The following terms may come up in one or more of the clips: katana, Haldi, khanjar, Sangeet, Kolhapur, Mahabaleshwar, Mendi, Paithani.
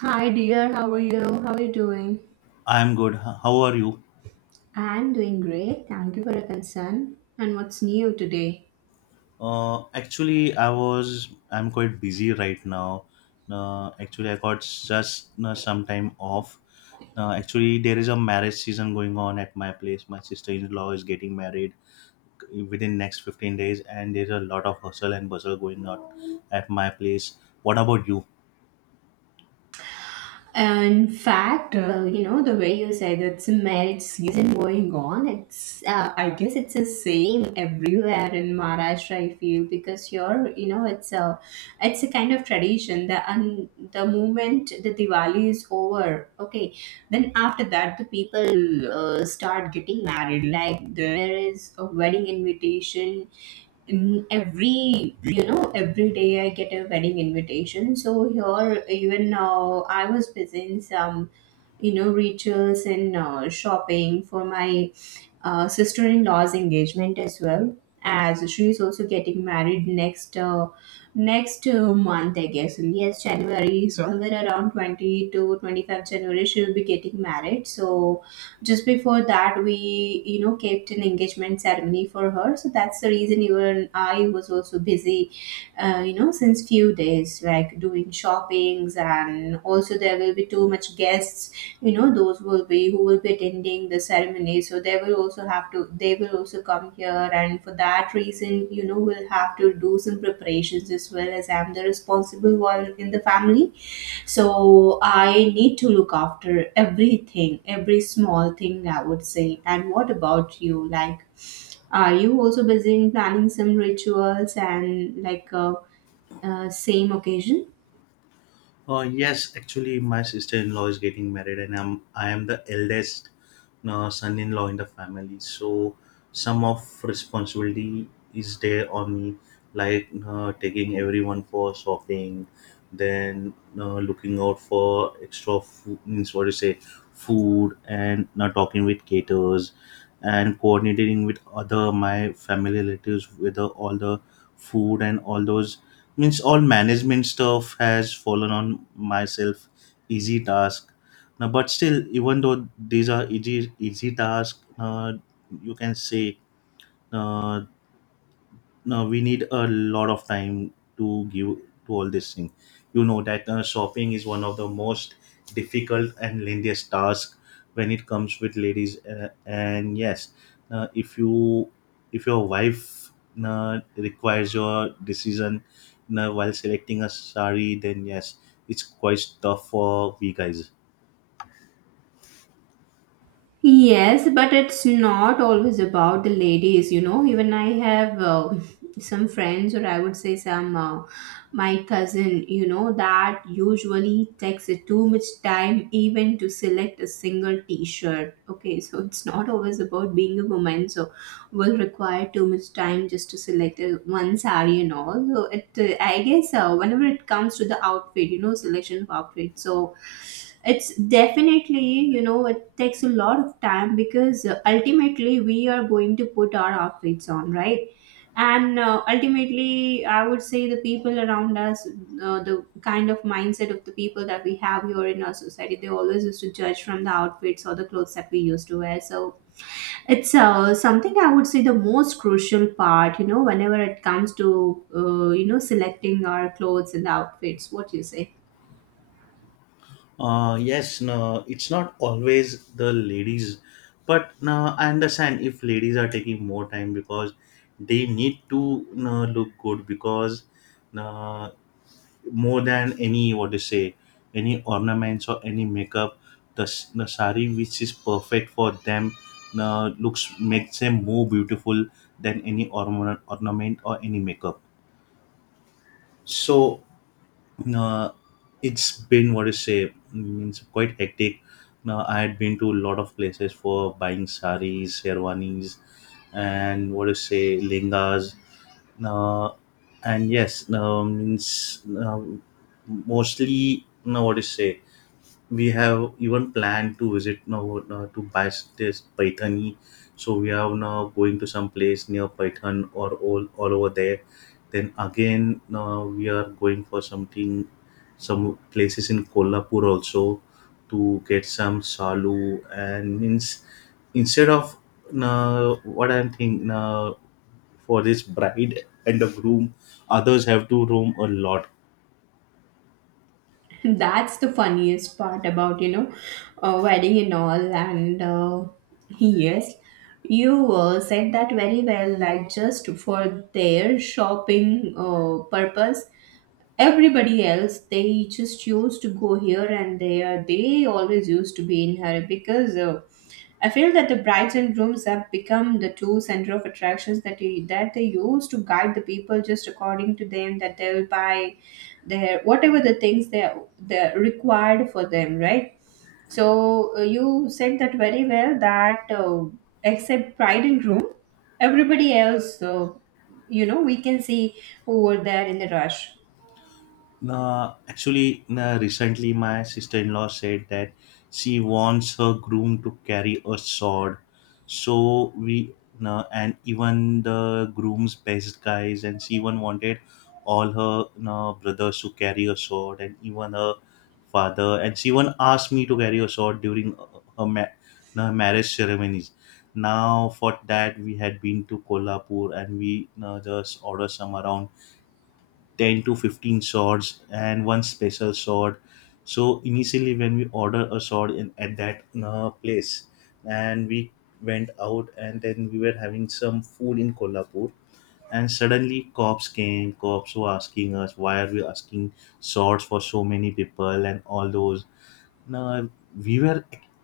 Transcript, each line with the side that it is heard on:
right: Hi dear, how are you? How are you doing?
left: I'm good. How are you?
right: I'm doing great. Thank you for your concern. And what's new today?
left: Actually, I'm quite busy right now. Actually, I got just some time off. Actually, there is a marriage season going on at my place. My sister-in-law is getting married within next 15 days, and there's a lot of hustle and bustle going on at my place. What about you?
right: In fact, you know the way you said, it's a marriage season going on. It's I guess it's the same everywhere in Maharashtra. I feel, because you're, it's a kind of tradition. The moment the Diwali is over, okay, then after that, the people start getting married. Like, there is a wedding invitation. Every you know every day I get a wedding invitation. So here, even now, I was busy in some rituals and shopping for my sister-in-law's engagement, as well as she is also getting married next month, I guess. Yes, January, somewhere around 20 to 25 January she will be getting married. So just before that, we kept an engagement ceremony for her. So that's the reason even I was also busy, since few days, like doing shoppings. And also, there will be too much guests. You know, those will be who will be attending the ceremony, so they will also have to, they will also come here. And for that reason, we'll have to do some preparations, as well as I'm the responsible one in the family. So I need to look after everything, every small thing, I would say. And what about you? Like, are you also busy in planning some rituals, and like, same occasion?
left: Yes, actually, my sister-in-law is getting married, and I am the eldest son-in-law in the family. So some of responsibility is there on me, like taking everyone for shopping, then looking out for extra food, means what you say, food, and not talking with caterers, and coordinating with other my family relatives with the, all the food and all those means all management stuff has fallen on myself. Easy task now, but still, even though these are easy task, you can say, uh, now we need a lot of time to give to all this thing. You know that shopping is one of the most difficult and lengthiest task when it comes with ladies. And yes, if you if your wife requires your decision while selecting a sari, then yes, it's quite tough for we guys.
right: Yes, but it's not always about the ladies. Even I have some friends, or I would say some my cousin, that usually takes too much time even to select a single t shirt. Okay, so it's not always about being a woman. So will require too much time just to select one saree and all. So it, I guess, whenever it comes to the outfit, selection of outfit. So it's definitely, it takes a lot of time, because ultimately we are going to put our outfits on, right? And ultimately, I would say the people around us, the kind of mindset of the people that we have here in our society, they always used to judge from the outfits or the clothes that we used to wear. So it's something I would say the most crucial part, whenever it comes to, selecting our clothes and outfits, what you say.
left: Yes, no, it's not always the ladies, but no, I understand if ladies are taking more time because they need to no, look good, because no, more than any what to say any ornaments or any makeup, the the sari which is perfect for them, no, looks makes them more beautiful than any ornament or any makeup. So uh, it's been what to say means quite hectic. Now I had been to a lot of places for buying saris, sherwanis, and what to say lengas. Now and yes, now means now mostly now what to say we have even planned to visit now to buy this Paithani. So we are now going to some place near Python or all over there. Then again, we are going for something, some places in Kolhapur also to get some salu and means instead of, what I'm thinking, for this bride and the groom, others have to roam a lot.
right: That's the funniest part about, wedding and all. And yes, you said that very well, like just for their shopping purpose. Everybody else, they just used to go here and there. They always used to be in hurry, because I feel that the brides and grooms have become the two center of attractions, that they use to guide the people just according to them, that they'll buy their whatever the things they're required for them, right? So you said that very well, that except bride and groom, everybody else, we can see who were there in the rush.
left: Actually, recently my sister-in-law said that she wants her groom to carry a sword. So we, and even the groom's best guys, and she even wanted all her brothers to carry a sword, and even her father. And she even asked me to carry a sword during her, ma- her marriage ceremonies. Now, for that, we had been to Kolhapur, and we just ordered some around 10 to 15 swords and one special sword. So initially when we order a sword in at that place, and we went out, and then we were having some food in Kolhapur, and suddenly cops came. Cops were asking us why are we asking swords for so many people and all those. Now we were,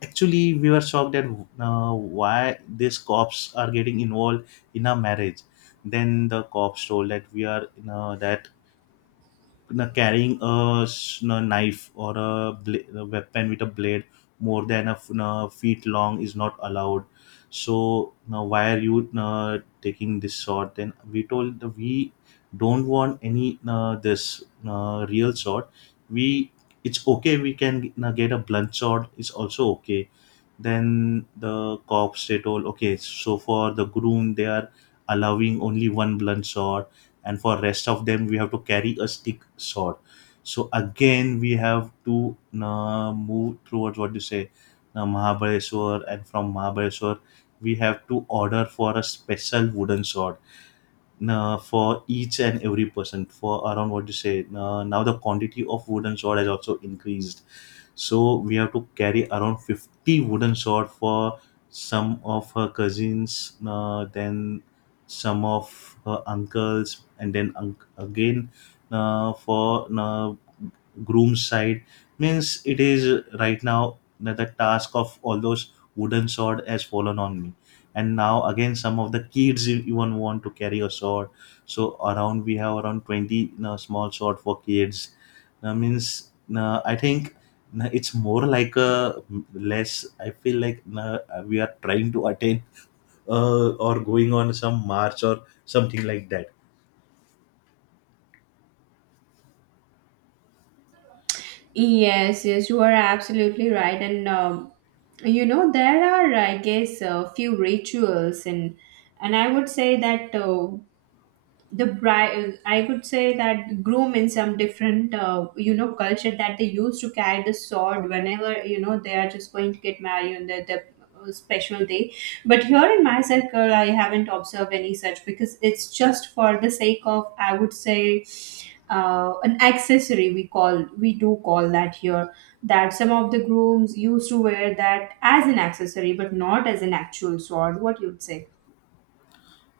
left: actually we were shocked that why these cops are getting involved in our marriage. Then the cops told that, we are you know, that carrying a, knife or a, a weapon with a blade more than a, feet long is not allowed. So now why are you taking this sword? Then we told the- we don't want any this real sword, we it's okay, we can get a blunt sword. It's also okay. Then the cops they told, okay, so for the groom they are allowing only one blunt sword, and for rest of them we have to carry a stick sword. So again we have to move towards what you say, Mahabaleshwar, and from Mahabaleshwar we have to order for a special wooden sword for each and every person for around what you say. Uh, now the quantity of wooden sword has also increased, so we have to carry around 50 wooden sword for some of her cousins, then some of her uncles, and then unc again for groom's side. Means it is right now that the task of all those wooden sword has fallen on me. And now again some of the kids even want to carry a sword, so around we have around 20 you small sword for kids. That means, I think, no, it's more like a less. I feel like no, we are trying to attain, or going on some march or something like that.
right: Yes, yes, you are absolutely right. And you know, there are, I guess, a few rituals, and I would say that the bride, I could say that groom, in some different culture, that they used to carry the sword whenever they are just going to get married on the special day. But here in my circle, I haven't observed any such, because it's just for the sake of, I would say, an accessory, we call, we do call that here, that some of the grooms used to wear that as an accessory, but not as an actual sword, what you'd say.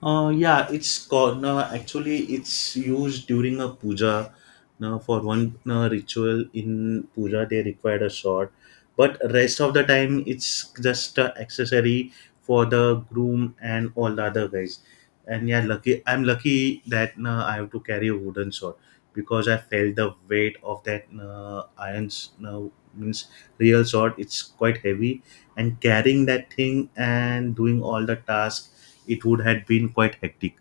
left: Yeah, it's called, no, actually it's used during a puja. Now for one ritual in puja, they required a sword, but rest of the time it's just a accessory for the groom and all the other guys. And yeah, lucky I'm lucky that I have to carry a wooden sword, because I felt the weight of that iron, uh, means real sword. It's quite heavy, and carrying that thing and doing all the tasks, it would have been quite hectic,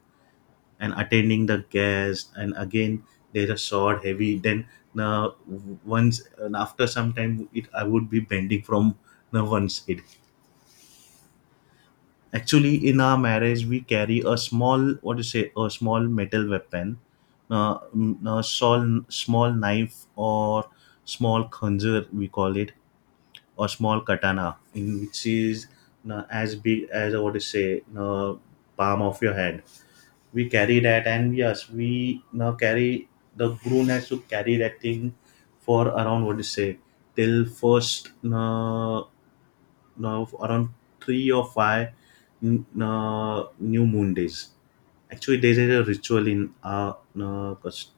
left: and attending the guests, and again there is are sort heavy. Then uh, once and after some time it I would be bending from the one side. Actually in our marriage we carry a small what do you say a small metal weapon, a small knife or small khanjar we call it, or small katana in which is as big as what do you say palm of your hand. We carry that, and yes we now carry, the groom has to carry that thing for around what to say till first, now around three or five new moon days. Actually there is a ritual in our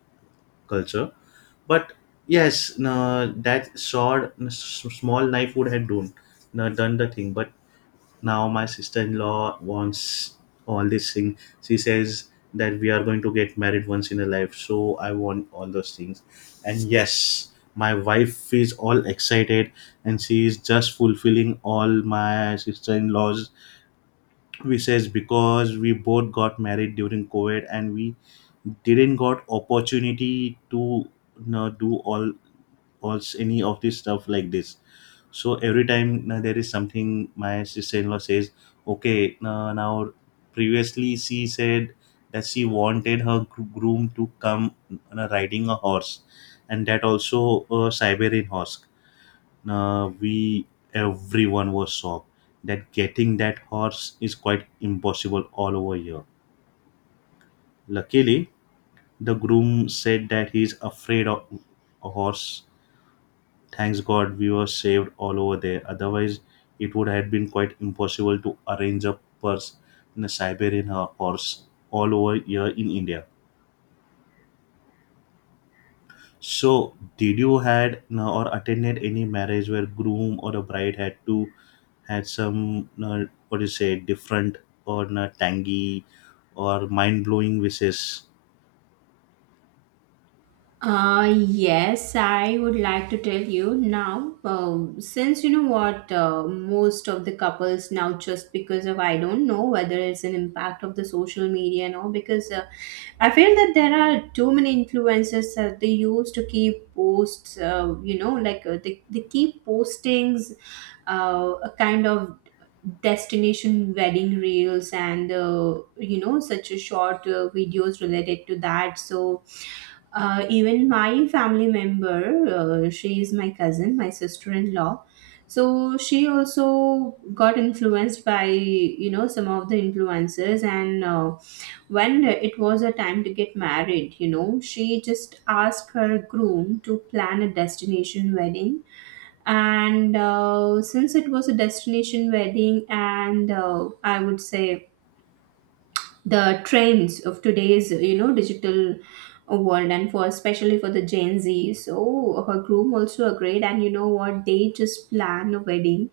left: culture, but yes, that sword small knife would have done done the thing, but now my sister-in-law wants all these things. She says that we are going to get married once in a life, so I want all those things. And yes, my wife is all excited, and she is just fulfilling all my sister-in-law's wishes, because we both got married during COVID, and we didn't got opportunity to you know, do all any of this stuff like this. So every time there is something, my sister-in-law says, "Okay, now, now previously she said that she wanted her groom to come riding a horse, and that also a Siberian horse. Now we everyone was shocked that getting that horse is quite impossible all over here. Luckily, the groom said that he is afraid of a horse. Thanks God we were saved all over there. Otherwise, it would have been quite impossible to arrange a purse in a Siberian purse all over here in India. So, did you had or attended any marriage where groom or a bride had to had some what do you say different or tangy or mind blowing wishes?
right: Yes, I would like to tell you now. Since you know what, most of the couples now, just because of, I don't know whether it's an impact of the social media and all, because I feel that there are too many influencers that they use to keep posts, like they keep postings, a kind of destination wedding reels, and such a short videos related to that. So even my family member, she is my cousin, my sister-in-law. So she also got influenced by, some of the influences, and when it was a time to get married, she just asked her groom to plan a destination wedding. And since it was a destination wedding, and I would say the trends of today's, digital world, and for, especially for the Gen Z, so her groom also agreed. And you know what, they just plan a wedding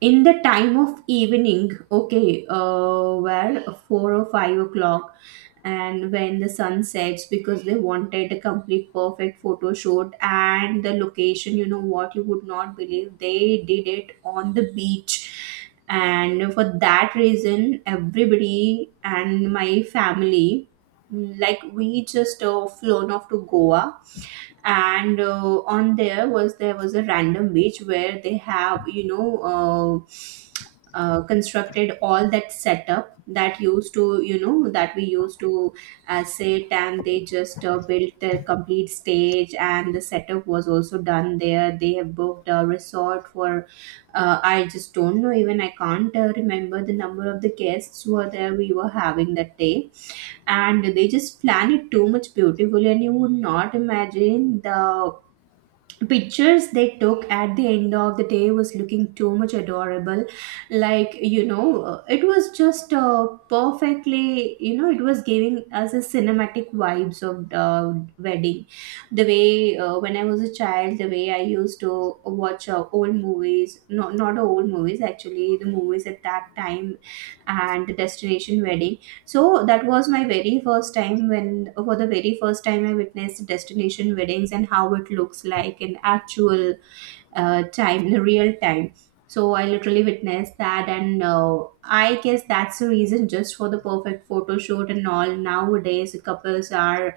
right: in the time of evening, okay, where 4 or 5 o'clock, and when the sun sets, because they wanted a complete perfect photo shoot. And the location, you know what, you would not believe, they did it on the beach. And for that reason, everybody and my family, like we just flown off to Goa. And on, there was a random beach where they have, constructed all that setup that used to, that we used to sit. And they just built the complete stage, and the setup was also done there. They have booked a resort for, I just don't know, even I can't remember the number of the guests who were there, we were having that day. And they just plan it too much beautifully, and you would not imagine, the pictures they took at the end of the day was looking too much adorable. Like, it was just perfectly, it was giving us a cinematic vibes of wedding, the way when I was a child, the way I used to watch old movies. No, not old movies, actually the movies at that time, and the destination wedding. So that was my very first time when, for the very first time, I witnessed destination weddings, and how it looks like in actual time, in real time. So I literally witnessed that, and I guess that's the reason. Just for the perfect photo shoot and all, nowadays couples are,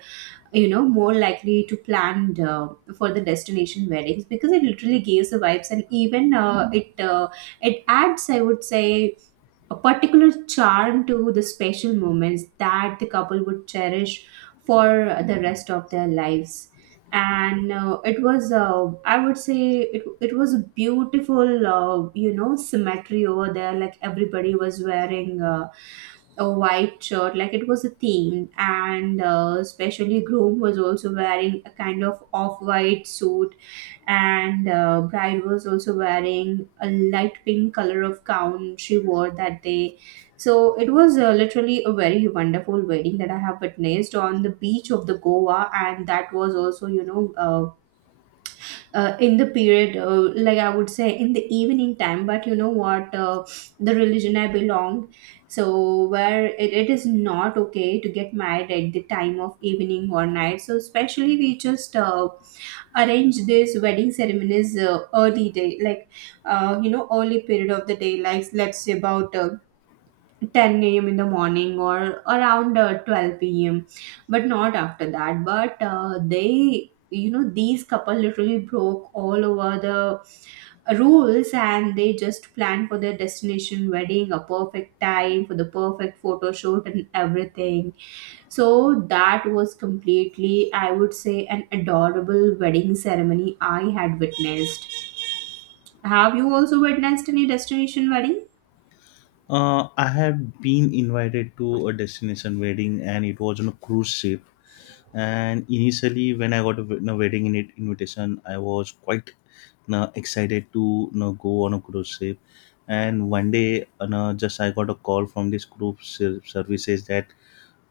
right: more likely to plan, for the destination weddings, because it literally gives the vibes. And even it it adds, I would say, a particular charm to the special moments that the couple would cherish for the rest of their lives. And it was, I would say, it was a beautiful symmetry over there. Like, everybody was wearing a white shirt, like it was a theme. And especially groom was also wearing a kind of off-white suit, and bride was also wearing a light pink color of gown she wore that day. So it was literally a very wonderful wedding that I have witnessed on the beach of the Goa. And that was also, in the period, like I would say, in the evening time. But you know what, the religion I belonged, so where it is not okay to get married at the time of evening or night. So especially we just arrange these wedding ceremonies early day, like, early period of the day, like let's say about 10 a.m. in the morning, or around 12 p.m., but not after that. But they, these couple literally broke all over the rules, and they just planned for their destination wedding, a perfect time for the perfect photo shoot and everything. So that was completely, I would say, an adorable wedding ceremony I had witnessed. Have you also witnessed any destination wedding?
left: I have been invited to a destination wedding, and it was on a cruise ship. And initially when I got a no, wedding invitation, I was quite no, excited to no, go on a cruise ship. And one day no, just I got a call from this group services that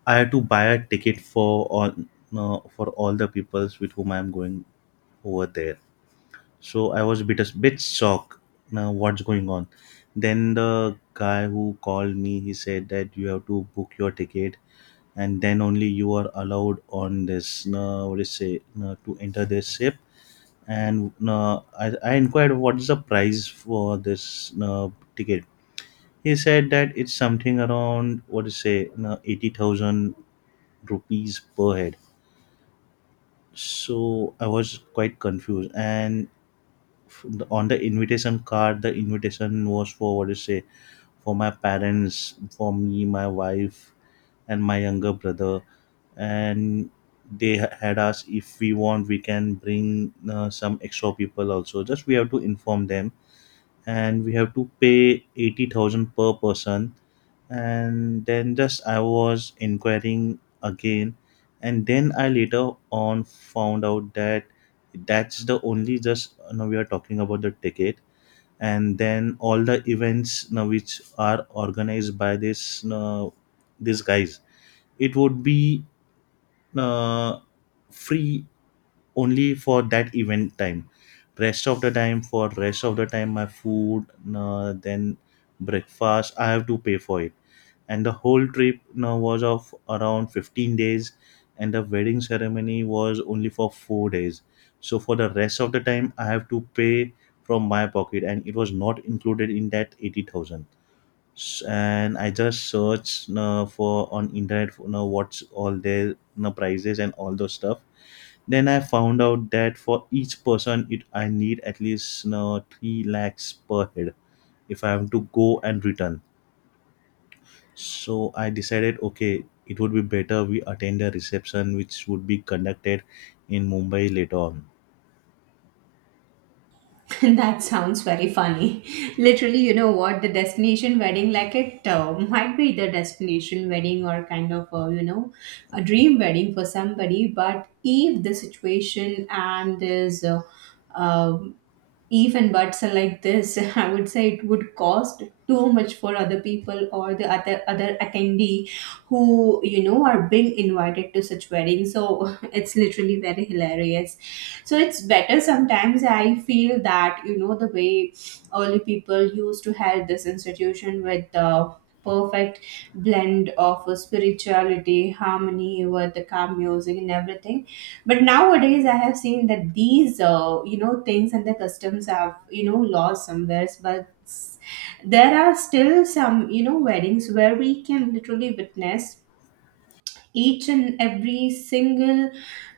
left: I had to buy a ticket for all, no, for all the peoples with whom I'm going over there. So I was a bit shocked, now what's going on. Then the guy who called me he said that you have to book your ticket, and then only you are allowed on this what do you say to enter this ship. And I inquired what is the price for this ticket. He said that it's something around what do you say 80,000 rupees per head. So I was quite confused, and on the invitation card the invitation was for what do you say, for my parents, for me, my wife, and my younger brother. And they had us if we want we can bring some extra people also, just we have to inform them, and we have to pay 80,000 per person. And then just I was inquiring again, and then I later on found out that that's the only just now we are talking about the ticket, and then all the events now which are organized by this these guys, it would be uh, free only for that event time. Rest of the time, for rest of the time, my food then breakfast I have to pay for it. And the whole trip was of around 15 days, and the wedding ceremony was only for 4 days. So for the rest of the time I have to pay from my pocket, and it was not included in that 80,000. And I just searched for on internet for, you know, what's all their you know, prices and all those stuff. Then I found out that for each person, it I need at least you know, 3 lakhs per head if I am to go and return. So I decided, okay, it would be better we attend a reception which would be conducted in Mumbai later on.
right: That sounds very funny. Literally, you know what? The destination wedding, like, it might be the destination wedding, or kind of, a dream wedding for somebody. But if the situation and is um if and buts are like this, I would say it would cost too much for other people, or the other attendee who, are being invited to such weddings. So it's literally very hilarious. So it's better, sometimes I feel that the way early people used to have this institution with the perfect blend of spirituality, harmony, with the calm music and everything. But nowadays I have seen that these things and the customs have lost somewhere. But there are still some weddings where we can literally witness each and every single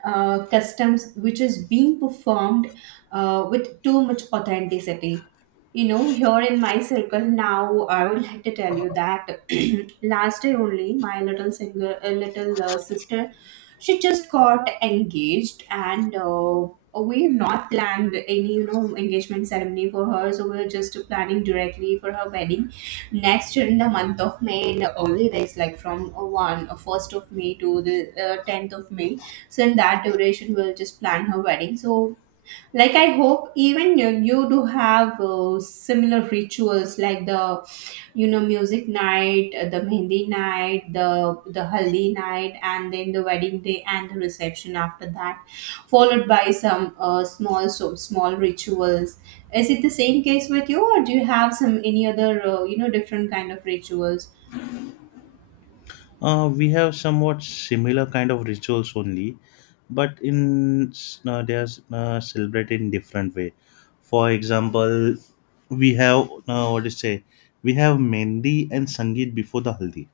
right: customs which is being performed with too much authenticity. Here in my circle, now I would like to tell you that last day only, my little singer little sister, she just got engaged. And we have not planned any engagement ceremony for her, so we are just planning directly for her wedding. Next, in the month of May, in the early days, like from one first of May to the 10th of May, so in that duration, we'll just plan her wedding. So, like, I hope even you do have similar rituals, like the music night, the mehndi night, the haldi night, and then the wedding day and the reception after that, followed by some small rituals. Is it the same case with you, or do you have some any other different kind of rituals?
left: We have somewhat similar kind of rituals only, but in they are celebrated in different way. For example, we have what do say? We have Mendi and Sangeet before the Haldi.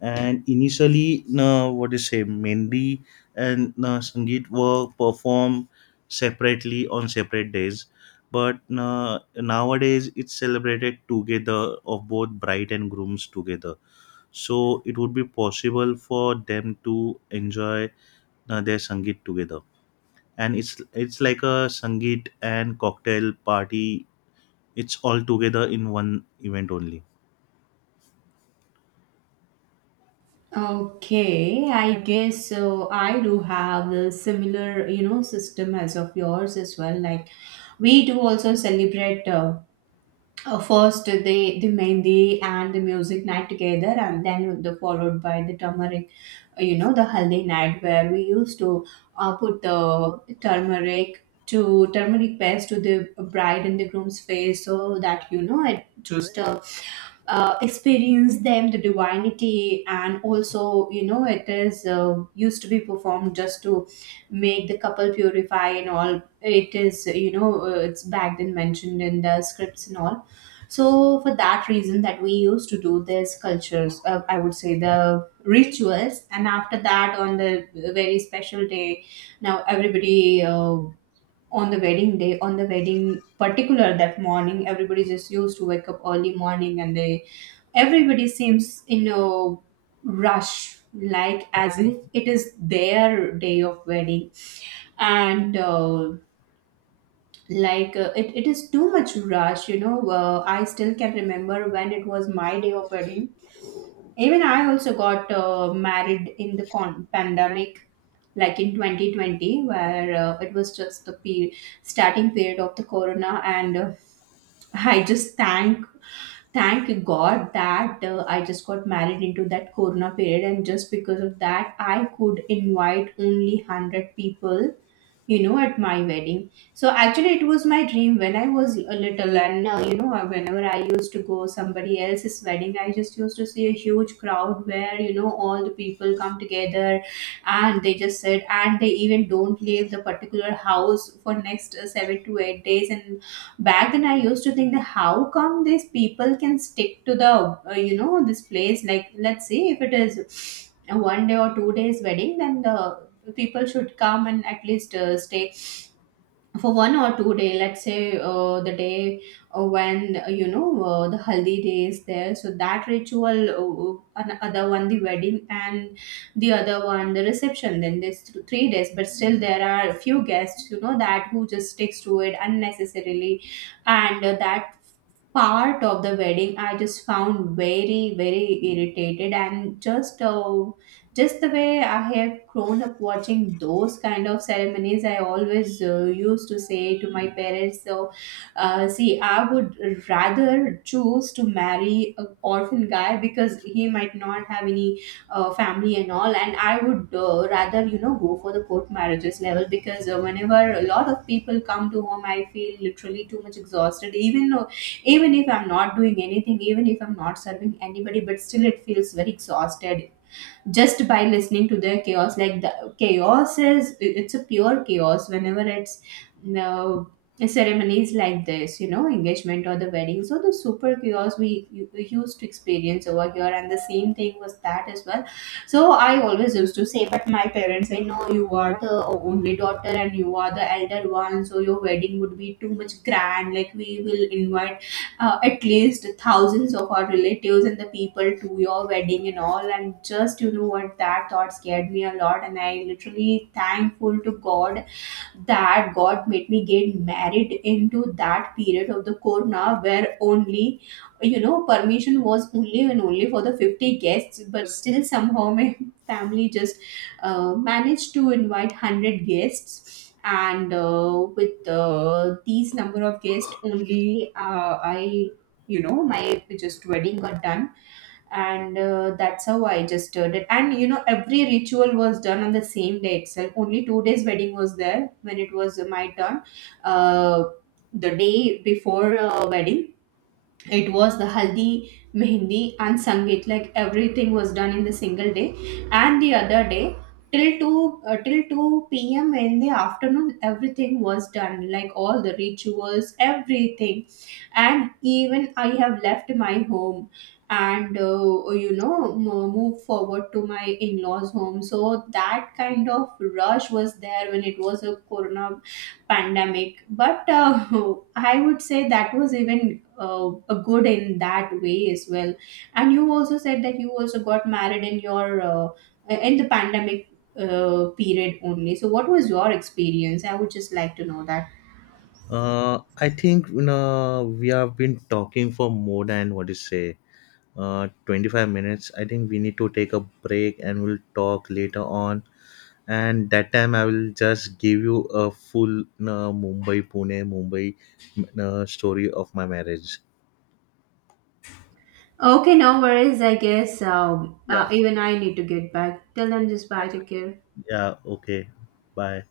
left: And initially, what do you say? Mendi and Sangeet were performed separately on separate days. But nowadays, it's celebrated together of both bride and grooms together, so it would be possible for them to enjoy their sangeet together. And it's like a sangeet and cocktail party, it's all together in one event only.
right: Okay, I guess so. I do have a similar, system as of yours as well. Like, we do also celebrate. First, they the mehndi and the music night together, and then the followed by the turmeric, the haldi night, where we used to put the turmeric, to turmeric paste, to the bride and the groom's face, so that you know it to stir, experience them the divinity. And also you know it is used to be performed just to make the couple purify and all. It is it's back then mentioned in the scripts and all. So for that reason that we used to do these cultures, I would say the rituals. And after that, on the very special day, now everybody on the wedding day, on the wedding particular that morning, everybody just used to wake up early morning, and they everybody seems in a rush, like as if it is their day of wedding. And it is too much rush. I still can remember when it was my day of wedding. Even I also got married in the pandemic, like in 2020, where it was just the starting period of the corona. And I just thank God that I just got married into that corona period, and just because of that, I could invite only 100 people at my wedding. So actually, it was my dream when I was a little, and whenever I used to go somebody else's wedding, I just used to see a huge crowd where all the people come together, and they just sit, and they even don't leave the particular house for next 7 to 8 days. And back then, I used to think that how come these people can stick to the this place. Like, let's see, if it is a one day or 2 days wedding, then the people should come and at least stay for one or two day. Let's say the day when you know the haldi day is there, so that ritual, other one the wedding and the other one the reception, then there's 3 days. But still there are few guests, that who just sticks to it unnecessarily. And that part of the wedding, I just found very very irritated. And just the way I have grown up watching those kind of ceremonies, I always used to say to my parents, so see, I would rather choose to marry an orphan guy, because he might not have any family and all. And I would rather go for the court marriages level, because whenever a lot of people come to home, I feel literally too much exhausted. Even even if I'm not doing anything, even if I'm not serving anybody, but still it feels very exhausted, just by listening to their chaos. Like, the chaos is, it's a pure chaos, whenever it's no ceremonies like this, engagement or the wedding. So the super chaos we used to experience over here, and the same thing was that as well. So I always used to say, but my parents say, no, you are the only daughter and you are the elder one, so your wedding would be too much grand. Like, we will invite at least thousands of our relatives and the people to your wedding and all. And just you know what, that thought scared me a lot. And I literally thankful to God that God made me get married into that period of the corona, where only permission was only and only for the 50 guests. But still, somehow my family just managed to invite 100 guests, and with these number of guests only, I, my just wedding got done. And that's how I just did it. And you know, every ritual was done on the same day itself. Only 2 days wedding was there when it was my turn. uh, the day before wedding, it was the haldi, mehndi, and sangeet. Like, everything was done in the single day. And the other day, till 2 p.m. in the afternoon, everything was done, like all the rituals, everything. And even I have left my home and move forward to my in-laws home. So that kind of rush was there when it was a corona pandemic. But I would say that was even a good in that way as well. And you also said that you also got married in your in the pandemic period only. So what was your experience? I would just like to know that.
left: I think we have been talking for more than what is say 25 minutes. I think we need to take a break and we'll talk later on, and that time I will just give you a full Mumbai Pune Mumbai story of my marriage.
right: Okay, no worries. I guess
left: Yeah.
right: even I need to get back. Till then, just bye. Take care.
left: Yeah, okay. Bye.